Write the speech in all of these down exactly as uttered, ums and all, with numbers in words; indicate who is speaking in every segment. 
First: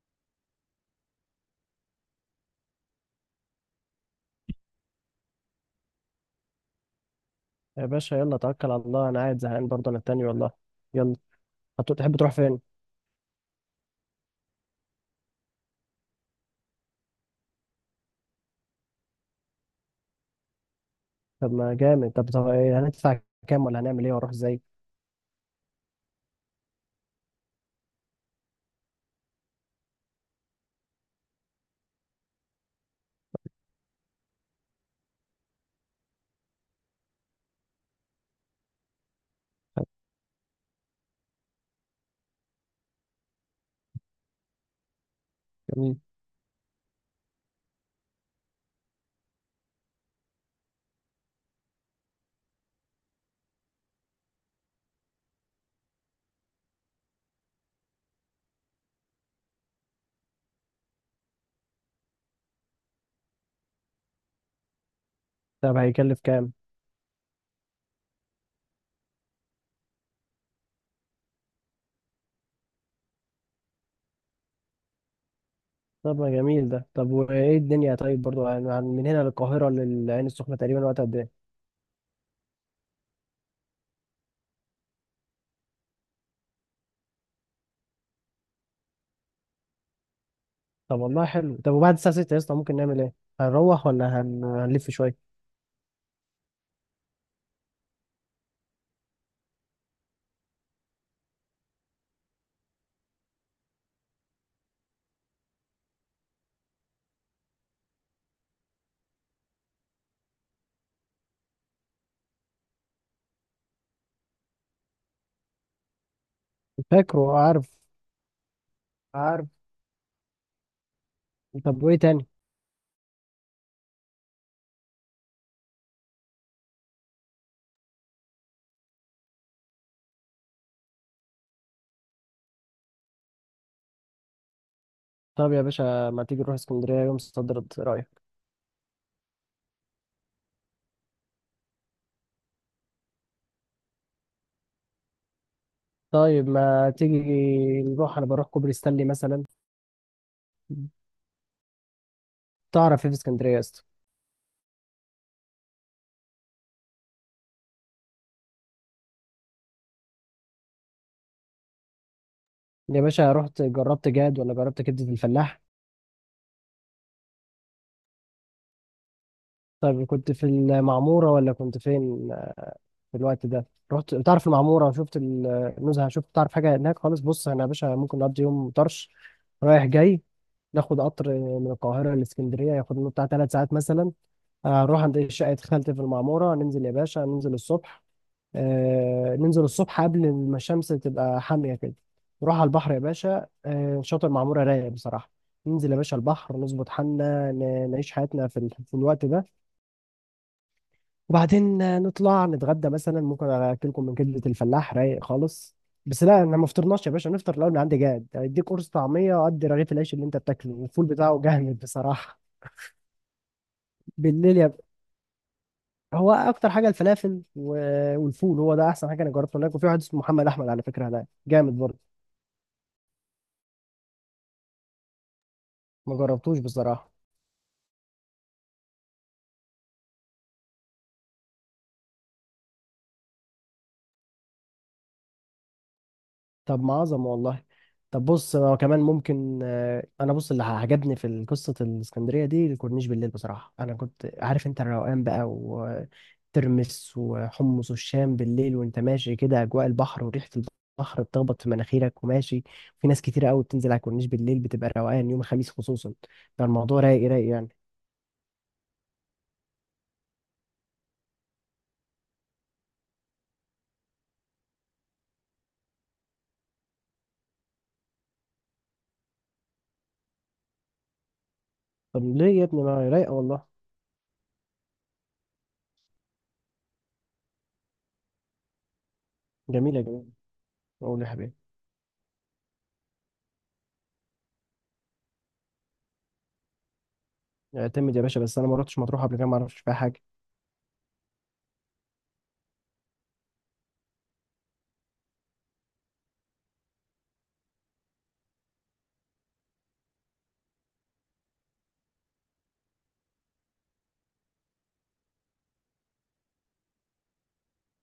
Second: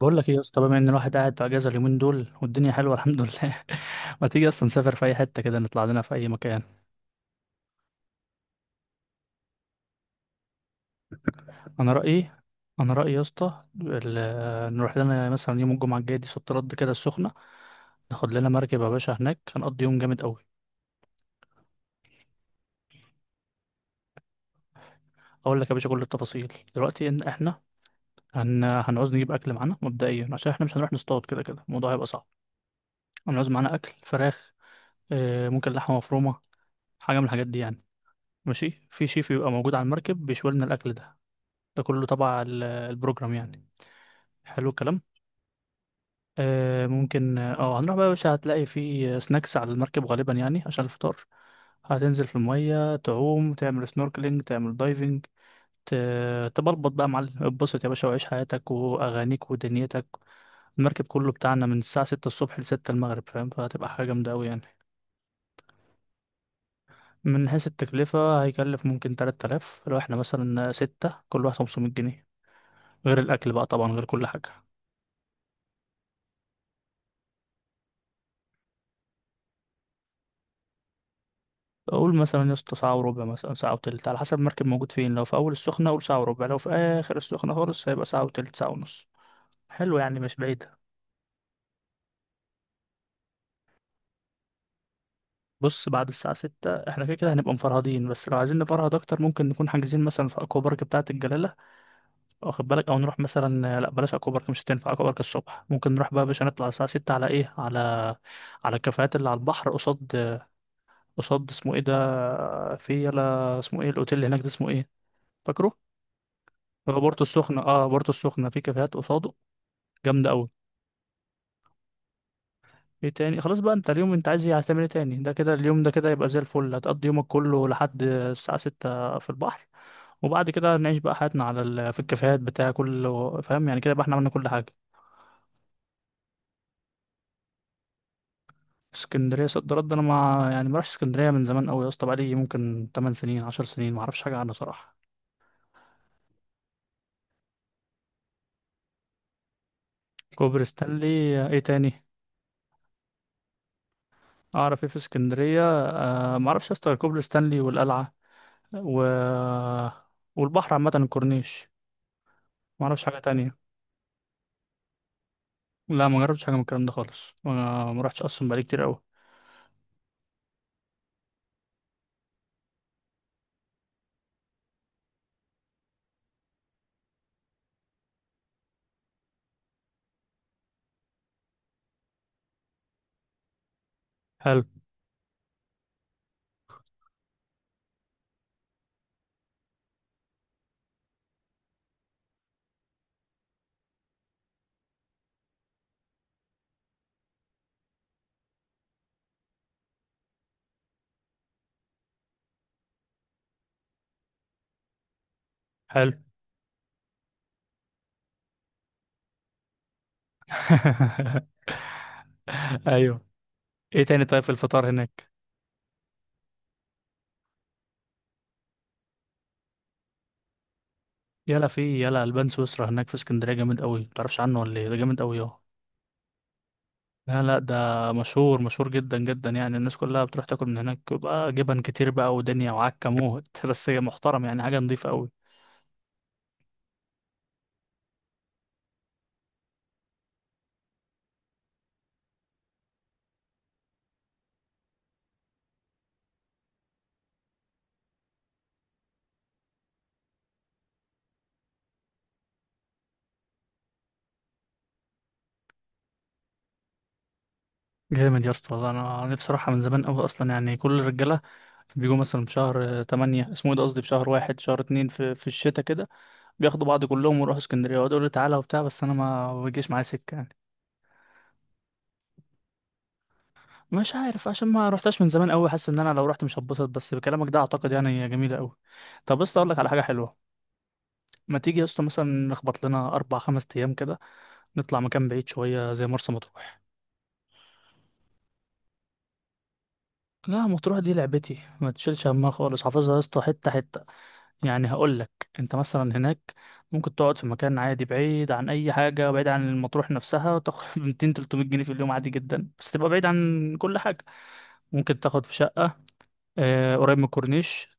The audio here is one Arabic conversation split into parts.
Speaker 1: بقول لك ايه يا اسطى؟ بما ان الواحد قاعد في اجازه اليومين دول والدنيا حلوه الحمد لله. ما تيجي اصلا نسافر في اي حته كده، نطلع لنا في اي مكان؟
Speaker 2: يا باشا يلا توكل على الله. انا قاعد زهقان برضه، انا التاني والله. يلا.
Speaker 1: انا
Speaker 2: هتو- تحب
Speaker 1: رايي
Speaker 2: تروح فين؟
Speaker 1: انا رايي يا اسطى، ال- آه، نروح لنا مثلا يوم الجمعه الجاي دي، صد رد كده، السخنه. ناخد لنا مركب يا باشا، هناك هنقضي يوم جامد قوي.
Speaker 2: طب ما جامد. طب طب إيه، هندفع كام ولا هنعمل ايه واروح ازاي؟
Speaker 1: اقول لك يا باشا كل التفاصيل دلوقتي. ان احنا هن... هنعوز نجيب اكل معانا مبدئيا، عشان احنا مش هنروح نصطاد، كده كده الموضوع هيبقى صعب. هنعوز معانا اكل، فراخ، آه، ممكن لحمه مفرومه، حاجه من الحاجات دي يعني. ماشي، في شيف يبقى موجود على المركب بيشوي لنا الاكل ده، ده كله تبع ال- البروجرام يعني. حلو الكلام.
Speaker 2: جميل.
Speaker 1: آه ممكن، اه آه، هنروح بقى يا باشا. هتلاقي في سناكس على المركب غالبا يعني عشان الفطار. هتنزل في المية، تعوم، تعمل سنوركلينج، تعمل دايفنج، ت- تبلبط بقى يا معلم. اتبسط يا باشا وعيش حياتك وأغانيك ودنيتك. المركب كله بتاعنا من الساعة ستة الصبح لستة المغرب، فاهم؟ فهتبقى حاجة جامدة أوي يعني.
Speaker 2: طب هيكلف كام؟
Speaker 1: من حيث التكلفة، هيكلف ممكن تلات آلاف. لو احنا مثلا ستة، كل واحد خمسمية جنيه، غير الأكل بقى طبعا، غير كل حاجة.
Speaker 2: طب ما جميل ده. طب وايه الدنيا؟ طيب برضه يعني عن- من هنا للقاهره للعين السخنه تقريبا وقت قد ايه؟
Speaker 1: اقول مثلا يا اسطى ساعه وربع، مثلا ساعه وتلت، على حسب المركب موجود فين. لو في اول السخنه اقول ساعه وربع، لو في اخر السخنه خالص هيبقى ساعه وتلت، ساعه ونص. حلو، يعني مش بعيده.
Speaker 2: طب والله حلو. طب وبعد الساعه ستة يا اسطى ممكن نعمل ايه؟ هنروح ولا هن... هنلف شويه؟
Speaker 1: بص، بعد الساعه ستة احنا كده كده هنبقى مفرهدين. بس لو عايزين نفرهد اكتر، ممكن نكون حاجزين مثلا في اكوا بارك بتاعه الجلاله، واخد بالك؟ او نروح مثلا، لا بلاش اكوا بارك، مش هتنفع اكوا بارك الصبح. ممكن نروح بقى يا باشا، نطلع الساعه ستة على ايه، على على الكافيهات اللي على البحر، قصاد قصاد اسمه ايه ده، في يلا اسمه ايه الاوتيل اللي هناك ده اسمه ايه، فاكره؟ هو بورتو
Speaker 2: فاكره.
Speaker 1: السخنة.
Speaker 2: عارف.
Speaker 1: اه، بورتو السخنة، في كافيهات قصاده
Speaker 2: عارف.
Speaker 1: جامدة أوي.
Speaker 2: طب وايه تاني؟
Speaker 1: ايه تاني؟ خلاص بقى، انت اليوم انت عايز ايه؟ عايز تعمل ايه تاني؟ ده كده اليوم ده كده يبقى زي الفل. هتقضي يومك كله لحد الساعة ستة في البحر، وبعد كده نعيش بقى حياتنا على ال... في الكافيهات بتاع كل، فاهم؟ يعني كده بقى احنا عملنا كل حاجة.
Speaker 2: طب يا باشا ما تيجي نروح اسكندريه يوم صدرت، ايه رايك؟
Speaker 1: اسكندرية، صد رد، انا ما يعني ما رحتش اسكندرية من زمان أوي يا اسطى، بقالي ممكن تمن سنين عشر سنين، ما اعرفش حاجة عنها صراحة.
Speaker 2: طيب ما تيجي نروح. انا بروح كوبري ستانلي مثلا.
Speaker 1: كوبري ستانلي؟ ايه تاني؟
Speaker 2: تعرف ايه في اسكندريه يا اسطى؟
Speaker 1: اعرف ايه في اسكندرية؟ أه، ما اعرفش يا اسطى غير كوبري ستانلي والقلعة، و... والبحر عامة، الكورنيش. ما
Speaker 2: يا
Speaker 1: اعرفش حاجة
Speaker 2: باشا رحت
Speaker 1: تانية.
Speaker 2: جربت جاد ولا جربت كبده الفلاح؟
Speaker 1: لا، ما جربتش حاجه من الكلام ده خالص، ما ما رحتش اصلا، بقالي كتير قوي.
Speaker 2: طيب كنت في المعموره ولا كنت فين في الوقت ده؟ رحت تعرف المعموره؟ شفت النزهه؟ شفت، تعرف حاجه هناك خالص؟ بص انا يا باشا ممكن نقضي يوم طرش رايح جاي. ناخد قطر من القاهره لاسكندريه ياخد لنا بتاع ثلاث ساعات مثلا.
Speaker 1: حلو،
Speaker 2: اروح عند شقه خالتي في المعموره. ننزل يا باشا، ننزل الصبح. آه، ننزل الصبح قبل ما الشمس تبقى حامية كده. نروح على البحر يا باشا. آه، شاطئ معمورة رايق بصراحة. ننزل يا باشا البحر نظبط حالنا، ن- نعيش حياتنا في ال- في الوقت ده. وبعدين آه، نطلع نتغدى مثلا. ممكن أكلكم من كبدة الفلاح رايق خالص.
Speaker 1: حلو.
Speaker 2: بس لا، انا ما فطرناش يا باشا. نفطر الاول من عندي جاد، اديك قرص طعميه وقد رغيف العيش اللي انت بتاكله، والفول بتاعه جامد بصراحه.
Speaker 1: ايوه. ايه تاني طيب في
Speaker 2: بالليل يا...
Speaker 1: الفطار هناك؟
Speaker 2: هو اكتر حاجه الفلافل و- والفول. هو ده احسن حاجه انا جربته هناك. وفي واحد اسمه محمد احمد على فكره هناك
Speaker 1: يلا
Speaker 2: جامد برضه.
Speaker 1: في يلا البان سويسرا هناك في اسكندريه جامد قوي، متعرفش عنه ولا ايه؟ ده جامد قوي، اه.
Speaker 2: ما جربتوش بصراحة.
Speaker 1: لا لا، ده مشهور مشهور جدا جدا يعني. الناس كلها بتروح تاكل من هناك، بقى جبن كتير بقى ودنيا وعكه موت. بس هي محترم يعني، حاجه نظيفه قوي.
Speaker 2: طب ما عظمة والله. طب بص هو كمان ممكن. آه، انا بص، اللي عجبني في قصة الاسكندرية دي الكورنيش بالليل بصراحة. انا كنت عارف انت الروقان بقى، وترمس وحمص والشام بالليل، وانت ماشي كده اجواء البحر وريحة البحر بتخبط في مناخيرك وماشي. في ناس كتيرة قوي بتنزل على الكورنيش بالليل، بتبقى روقان يوم الخميس خصوصا. فالموضوع رايق رايق يعني.
Speaker 1: جامد يا اسطى والله، انا نفسي اروحها من زمان قوي اصلا يعني. كل الرجاله بيجوا مثلا في شهر تمانية، اسمه ايه ده، قصدي في شهر واحد، شهر اتنين، في في الشتاء كده. بياخدوا بعض كلهم ويروحوا اسكندريه ويقعدوا يقولوا لي تعالى وبتاع، بس انا ما بيجيش معايا سكه يعني.
Speaker 2: طب ليه يا ابني؟ ما هي رايقة والله.
Speaker 1: مش عارف، عشان ما رحتش من زمان قوي، حاسس ان انا لو رحت مش هتبسط، بس بكلامك ده اعتقد يعني هي جميله قوي. طب بس اقول لك على
Speaker 2: جميلة
Speaker 1: حاجه
Speaker 2: جميلة.
Speaker 1: حلوه.
Speaker 2: قول يا حبيبي.
Speaker 1: ما تيجي يا اسطى مثلا نخبط لنا اربع خمس ايام كده، نطلع مكان بعيد شويه زي مرسى مطروح؟
Speaker 2: اعتمد يا باشا. بس انا ما رحتش مطروح قبل كده ما اعرفش فيها حاجة.
Speaker 1: لا، مطروح دي لعبتي، ما تشيلش همها خالص، حافظها يا اسطى حته حته يعني. هقول لك، انت مثلا هناك ممكن تقعد في مكان عادي بعيد عن اي حاجه، بعيد عن المطروح نفسها، وتاخد ميتين تلتمية جنيه في اليوم عادي جدا، بس تبقى بعيد عن كل حاجه. ممكن تاخد في شقة آه، قريب من الكورنيش،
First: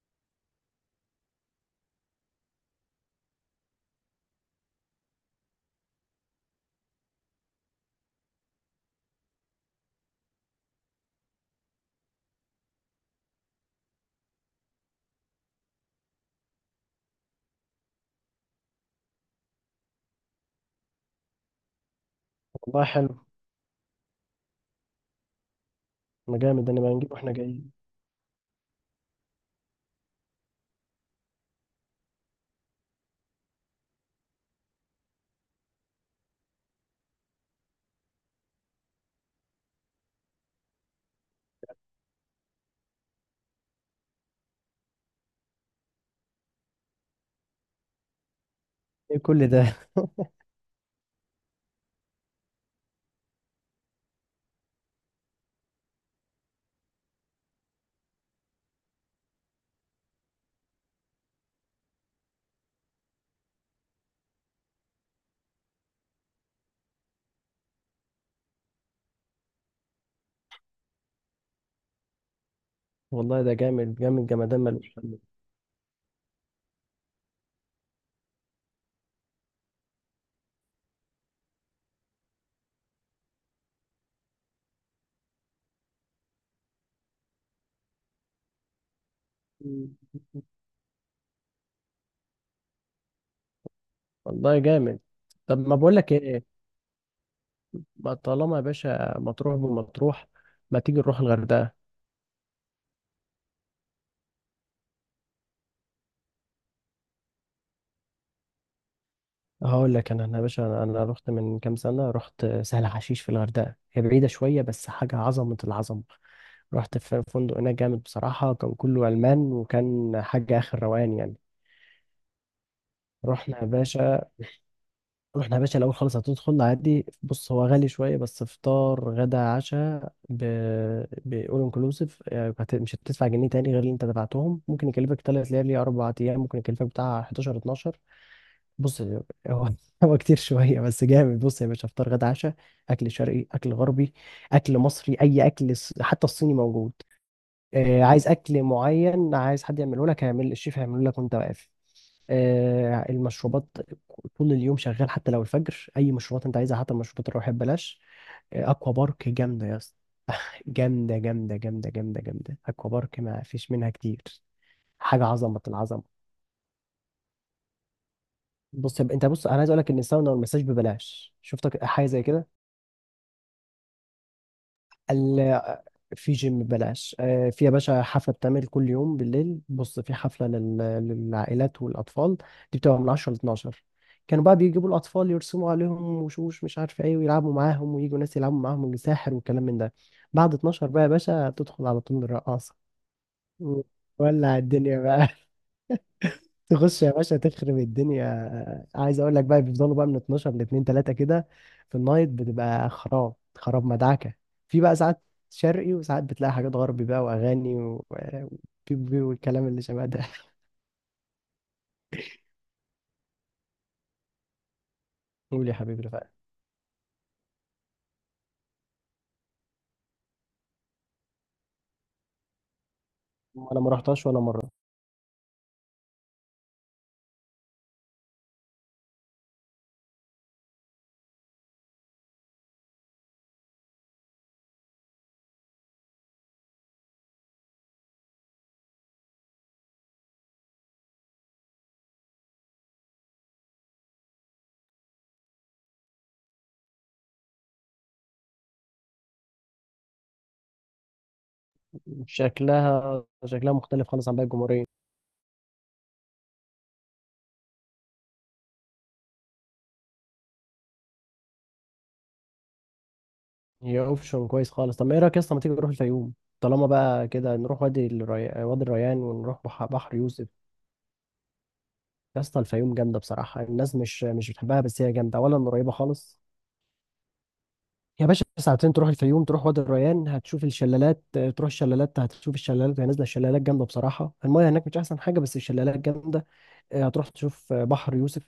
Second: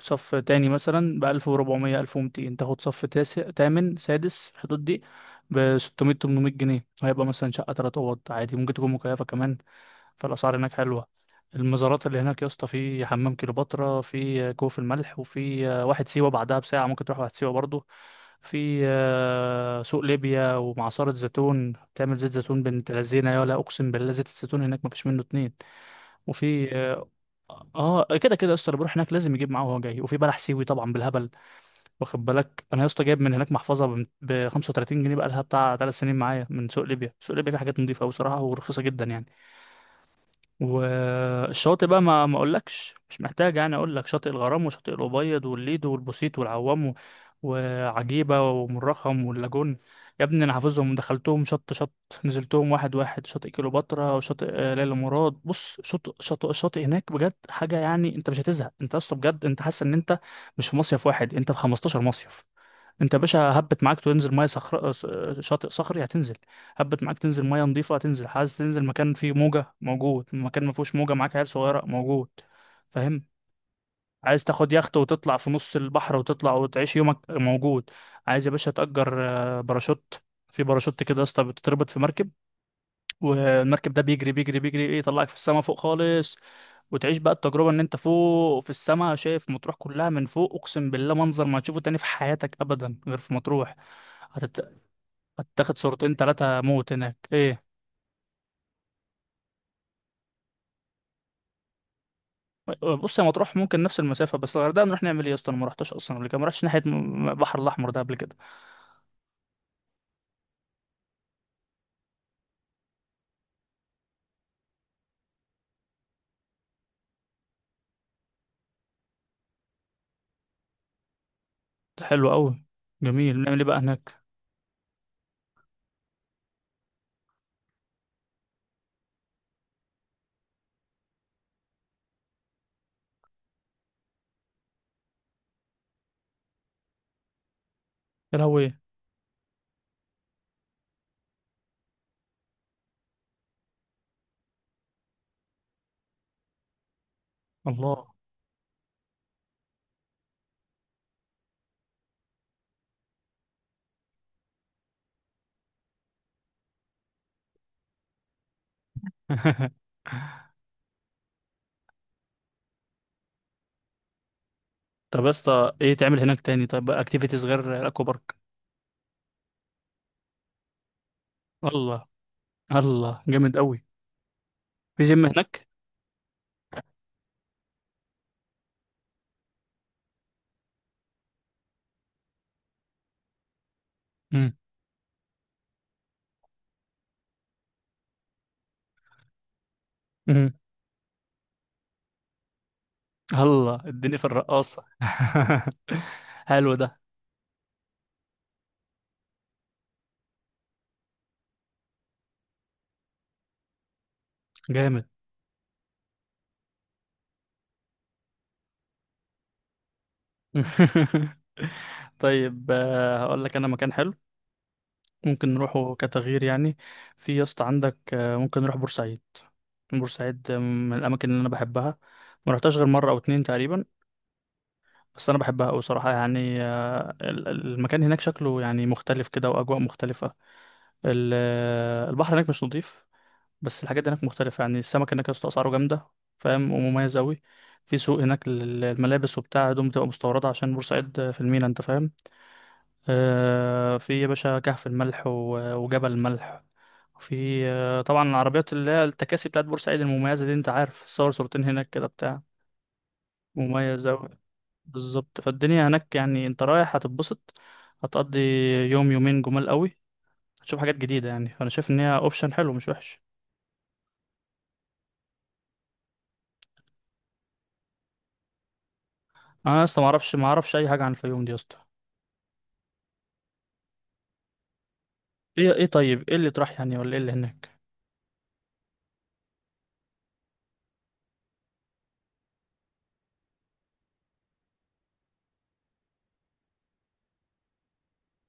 Speaker 1: صف تاني مثلا، بألف وربعمية، ألف ومتين، تاخد صف تاسع تامن سادس في الحدود دي بستمية تمنمية جنيه. هيبقى مثلا شقة تلات أوض عادي، ممكن تكون مكيفة كمان. فالأسعار هناك حلوة. المزارات اللي هناك يا اسطى، في حمام كليوباترا، في كوف الملح، وفي آه، واحد سيوة، بعدها بساعة ممكن تروح واحد سيوة برضه. في آه، سوق ليبيا، ومعصرة زيتون تعمل زيت زيتون
Speaker 2: والله
Speaker 1: بنت
Speaker 2: حلو.
Speaker 1: لذينة، يا لا أقسم بالله زيت الزيتون هناك مفيش منه اتنين.
Speaker 2: ما جامد ده.
Speaker 1: وفي
Speaker 2: نبقى
Speaker 1: آه،
Speaker 2: نجيب واحنا جايين.
Speaker 1: اه كده كده يا اسطى، اللي بيروح هناك لازم يجيب معاه وهو جاي، وفي بلح سيوي طبعا بالهبل. واخد بالك؟ انا يا اسطى جايب من هناك محفظه ب خمسة وتلاتين جنيه، بقى لها بتاع ثلاث سنين معايا، من سوق ليبيا. سوق ليبيا فيه حاجات نظيفه قوي صراحه ورخيصه جدا يعني. والشاطئ بقى، ما ما اقولكش، مش محتاج يعني. اقول لك، شاطئ الغرام وشاطئ الأبيض والليدو والبوسيت والعوام و- وعجيبة
Speaker 2: ايه
Speaker 1: ومرخم
Speaker 2: كل ده؟
Speaker 1: واللاجون. يا ابني انا حافظهم، دخلتهم شط شط، نزلتهم واحد واحد. شاطئ كليوباترا وشاطئ آه، ليلى مراد. بص، شاطئ شاطئ الشاطئ هناك بجد حاجة يعني، انت مش هتزهق، انت اصلا بجد انت حاسس ان انت مش في مصيف واحد، انت في خمستاشر مصيف. انت يا باشا هبت معاك تنزل ميه صخر، آه، شاطئ صخري هتنزل. هبت معاك تنزل ميه نظيفه، هتنزل. عايز تنزل مكان فيه موجه، موجود. مكان ما فيهوش موجه معاك عيال صغيره، موجود. فاهم؟
Speaker 2: والله ده جامد جامد
Speaker 1: عايز
Speaker 2: جمدان
Speaker 1: تاخد
Speaker 2: ملوش
Speaker 1: يخت
Speaker 2: حل.
Speaker 1: وتطلع في نص البحر وتطلع وتعيش يومك، موجود. عايز يا باشا تأجر آه، باراشوت، في باراشوت كده يا اسطى بتتربط في مركب، والمركب ده بيجري بيجري بيجري ايه، يطلعك في السما فوق خالص. وتعيش بقى التجربة ان انت فوق في السما شايف مطروح
Speaker 2: مم.
Speaker 1: كلها من فوق، اقسم بالله منظر ما تشوفه تاني في حياتك ابدا غير في مطروح.
Speaker 2: والله
Speaker 1: هتت...
Speaker 2: جامد. طب ما
Speaker 1: هتاخد
Speaker 2: بقول لك
Speaker 1: صورتين
Speaker 2: ايه.
Speaker 1: تلاتة موت هناك، ايه.
Speaker 2: ما طالما يا باشا مطروح بمطروح، ما تيجي نروح الغردقه؟
Speaker 1: بص، يا مطروح، ممكن نفس المسافة، بس الغردقة نروح نعمل ايه يا اسطى؟ انا ما رحتش اصلا قبل كده، ما رحتش ناحية م- البحر الاحمر ده قبل كده.
Speaker 2: هقول لك. انا أنا يا باشا انا أنا رحت من كام سنه. رحت سهل حشيش في الغردقه، هي بعيده شويه بس حاجه عظمه العظمه. رحت في فندق هناك جامد بصراحه، كان كله المان، وكان حاجه اخر روقان يعني.
Speaker 1: ده حلو قوي، جميل، نعمل
Speaker 2: رحنا يا
Speaker 1: ايه بقى هناك؟
Speaker 2: باشا. رحنا يا باشا الاول خالص. هتدخل عادي. بص هو غالي شويه بس فطار غدا عشاء ب... بأول انكلوسيف. مش هتدفع جنيه تاني غير اللي انت دفعتهم. ممكن يكلفك تلات ليالي اربع ايام، ممكن يكلفك بتاع حداشر اتناشر.
Speaker 1: يا لهوي.
Speaker 2: بص هو هو كتير شويه بس جامد. بص يا باشا، فطار غدا عشاء. اكل شرقي اكل غربي. اكل مصري، اي اكل ص- حتى الصيني موجود. آه،
Speaker 1: الله.
Speaker 2: عايز اكل معين، عايز حد يعمله لك، هيعمل الشيف هيعمله لك وانت واقف. آه، المشروبات طول اليوم شغال، حتى لو الفجر اي مشروبات انت عايزها، حتى المشروبات الروحيه ببلاش. آه، اكوا بارك جامده يا اسطى. جامده جامده جامده جامده جامده. اكوا بارك ما فيش منها كتير. حاجه
Speaker 1: طب يا
Speaker 2: عظمه
Speaker 1: اسطى ايه
Speaker 2: العظمه.
Speaker 1: تعمل هناك تاني، طيب اكتيفيتيز غير الاكوا بارك؟
Speaker 2: بص يا ب- انت بص. انا عايز اقول لك ان الساونا والمساج ببلاش. شفتك حاجه
Speaker 1: الله.
Speaker 2: زي
Speaker 1: الله جامد قوي. في جيم هناك؟
Speaker 2: كده؟ في جيم ببلاش. آه، في يا باشا حفلة بتعمل كل يوم بالليل. بص في حفلة لل- للعائلات والأطفال. دي بتبقى من عشرة ل اتناشر. كانوا
Speaker 1: امم.
Speaker 2: بقى بيجيبوا الأطفال يرسموا عليهم وشوش مش عارف إيه، ويلعبوا معاهم، ويجوا ناس يلعبوا معاهم، وساحر، والكلام من ده.
Speaker 1: امم.
Speaker 2: بعد اتناشر بقى يا باشا تدخل على طول الرقاصة.
Speaker 1: الله، اديني في
Speaker 2: ولع
Speaker 1: الرقاصة.
Speaker 2: الدنيا بقى.
Speaker 1: حلو ده،
Speaker 2: تخش يا باشا تخرب الدنيا. عايز اقول لك بقى، بيفضلوا بقى من اتناشر ل اتنين تلاتة كده. في النايت بتبقى خراب خراب مدعكه. في بقى
Speaker 1: جامد.
Speaker 2: ساعات شرقي، وساعات بتلاقي حاجات غربي بقى، واغاني و- وبيب بيب والكلام اللي شبه ده.
Speaker 1: طيب، آه، هقول لك انا مكان حلو ممكن
Speaker 2: قول يا
Speaker 1: نروحه
Speaker 2: حبيبي رفاق.
Speaker 1: كتغيير يعني. في يا اسطى عندك، آه، ممكن نروح بورسعيد. بورسعيد، آه، من الاماكن اللي انا بحبها. ما رحتهاش غير مره او اتنين
Speaker 2: انا
Speaker 1: تقريبا،
Speaker 2: ما رحتهاش ولا مره.
Speaker 1: بس انا بحبها قوي صراحه يعني. آه، ال- ال- المكان هناك شكله يعني مختلف كده، واجواء مختلفه. ال- آه، البحر هناك مش نظيف، بس الحاجات دي هناك مختلفة يعني. السمك هناك يا اسطى أسعاره جامدة، فاهم، ومميز أوي. في سوق هناك للملابس وبتاع، هدوم بتبقى مستوردة عشان بورسعيد في المينا، أنت فاهم. آه، في يا باشا كهف الملح و- وجبل الملح. وفي آه، طبعا، العربيات اللي هي التكاسي بتاعت بورسعيد المميزة دي، أنت عارف، صور صورتين هناك كده بتاع،
Speaker 2: شكلها شكلها
Speaker 1: مميز
Speaker 2: مختلف خالص
Speaker 1: أوي.
Speaker 2: عن باقي الجمهوريه.
Speaker 1: بالظبط. فالدنيا هناك يعني أنت رايح هتتبسط، هتقضي يوم يومين جمال أوي، هتشوف حاجات جديدة يعني. فأنا شايف إن هي أوبشن حلو، مش وحش.
Speaker 2: هي اوبشن كويس خالص. طب ما ايه رايك يا اسطى؟ ما تيجي نروح الفيوم؟ طالما بقى كده، نروح وادي الري... وادي الريان، ونروح
Speaker 1: أنا
Speaker 2: بح-
Speaker 1: أصلا
Speaker 2: بحر
Speaker 1: معرفش
Speaker 2: يوسف.
Speaker 1: معرفش أي حاجة عن الفيوم دي يا اسطى.
Speaker 2: يا اسطى الفيوم جامده بصراحه. الناس مش مش بتحبها بس هي جامده، اولا
Speaker 1: ايه ايه؟
Speaker 2: قريبه
Speaker 1: طيب ايه
Speaker 2: خالص.
Speaker 1: اللي طرح يعني، ولا ايه اللي هناك؟
Speaker 2: يا باشا ساعتين تروح الفيوم. تروح وادي الريان هتشوف الشلالات. آه، تروح الشلالات هتشوف الشلالات وهي نازله. الشلالات جامده بصراحه. المايه هناك مش احسن حاجه بس الشلالات جامده. آه، هتروح تشوف آه، بحر يوسف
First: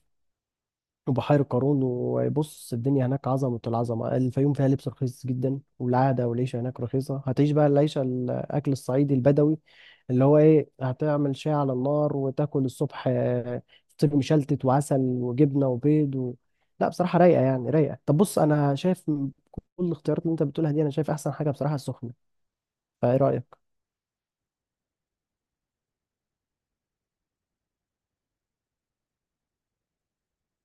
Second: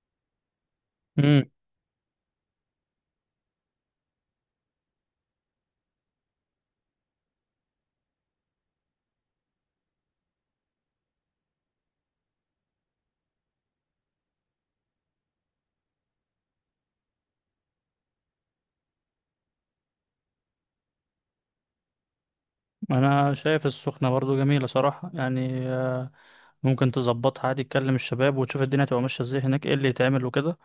Speaker 2: وبحيرة
Speaker 1: امم
Speaker 2: قارون. وبص الدنيا هناك عظمة العظمة. الفيوم فيها لبس رخيص جدا، والعادة والعيشة هناك رخيصة. هتعيش بقى العيشة، الأكل الصعيدي البدوي، اللي هو إيه، هتعمل شاي على النار وتاكل الصبح آه، فطير مشلتت وعسل وجبنة وبيض و... لا بصراحة رايقة يعني رايقة. طب بص، أنا شايف من كل الاختيارات اللي أنت بتقولها دي، أنا شايف أحسن حاجة بصراحة السخنة. فإيه
Speaker 1: انا
Speaker 2: رأيك؟
Speaker 1: شايف السخنه برضو جميله صراحه يعني. آه، ممكن تظبطها عادي، تكلم الشباب وتشوف الدنيا تبقى ماشيه ازاي هناك، ايه اللي يتعمل وكده.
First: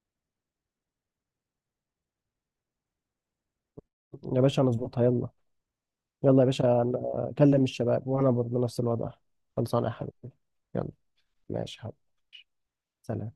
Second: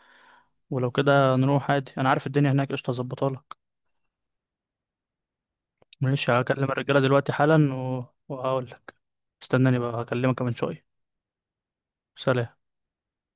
Speaker 1: ولو كده، نروح عادي، انا عارف الدنيا هناك قشطه، اظبطها لك.
Speaker 2: يا باشا نظبطها يلا.
Speaker 1: ماشي،
Speaker 2: يلا يا
Speaker 1: هكلم
Speaker 2: باشا،
Speaker 1: الرجاله
Speaker 2: أنا
Speaker 1: دلوقتي
Speaker 2: أكلم
Speaker 1: حالا، و...
Speaker 2: الشباب وأنا برضه
Speaker 1: وهقول
Speaker 2: نفس
Speaker 1: لك.
Speaker 2: الوضع.
Speaker 1: استناني
Speaker 2: خلصانة يا
Speaker 1: بقى،
Speaker 2: حبيبي.
Speaker 1: هكلمك كمان شويه.
Speaker 2: يلا. ماشي يا حبيبي.
Speaker 1: سلام.
Speaker 2: سلام.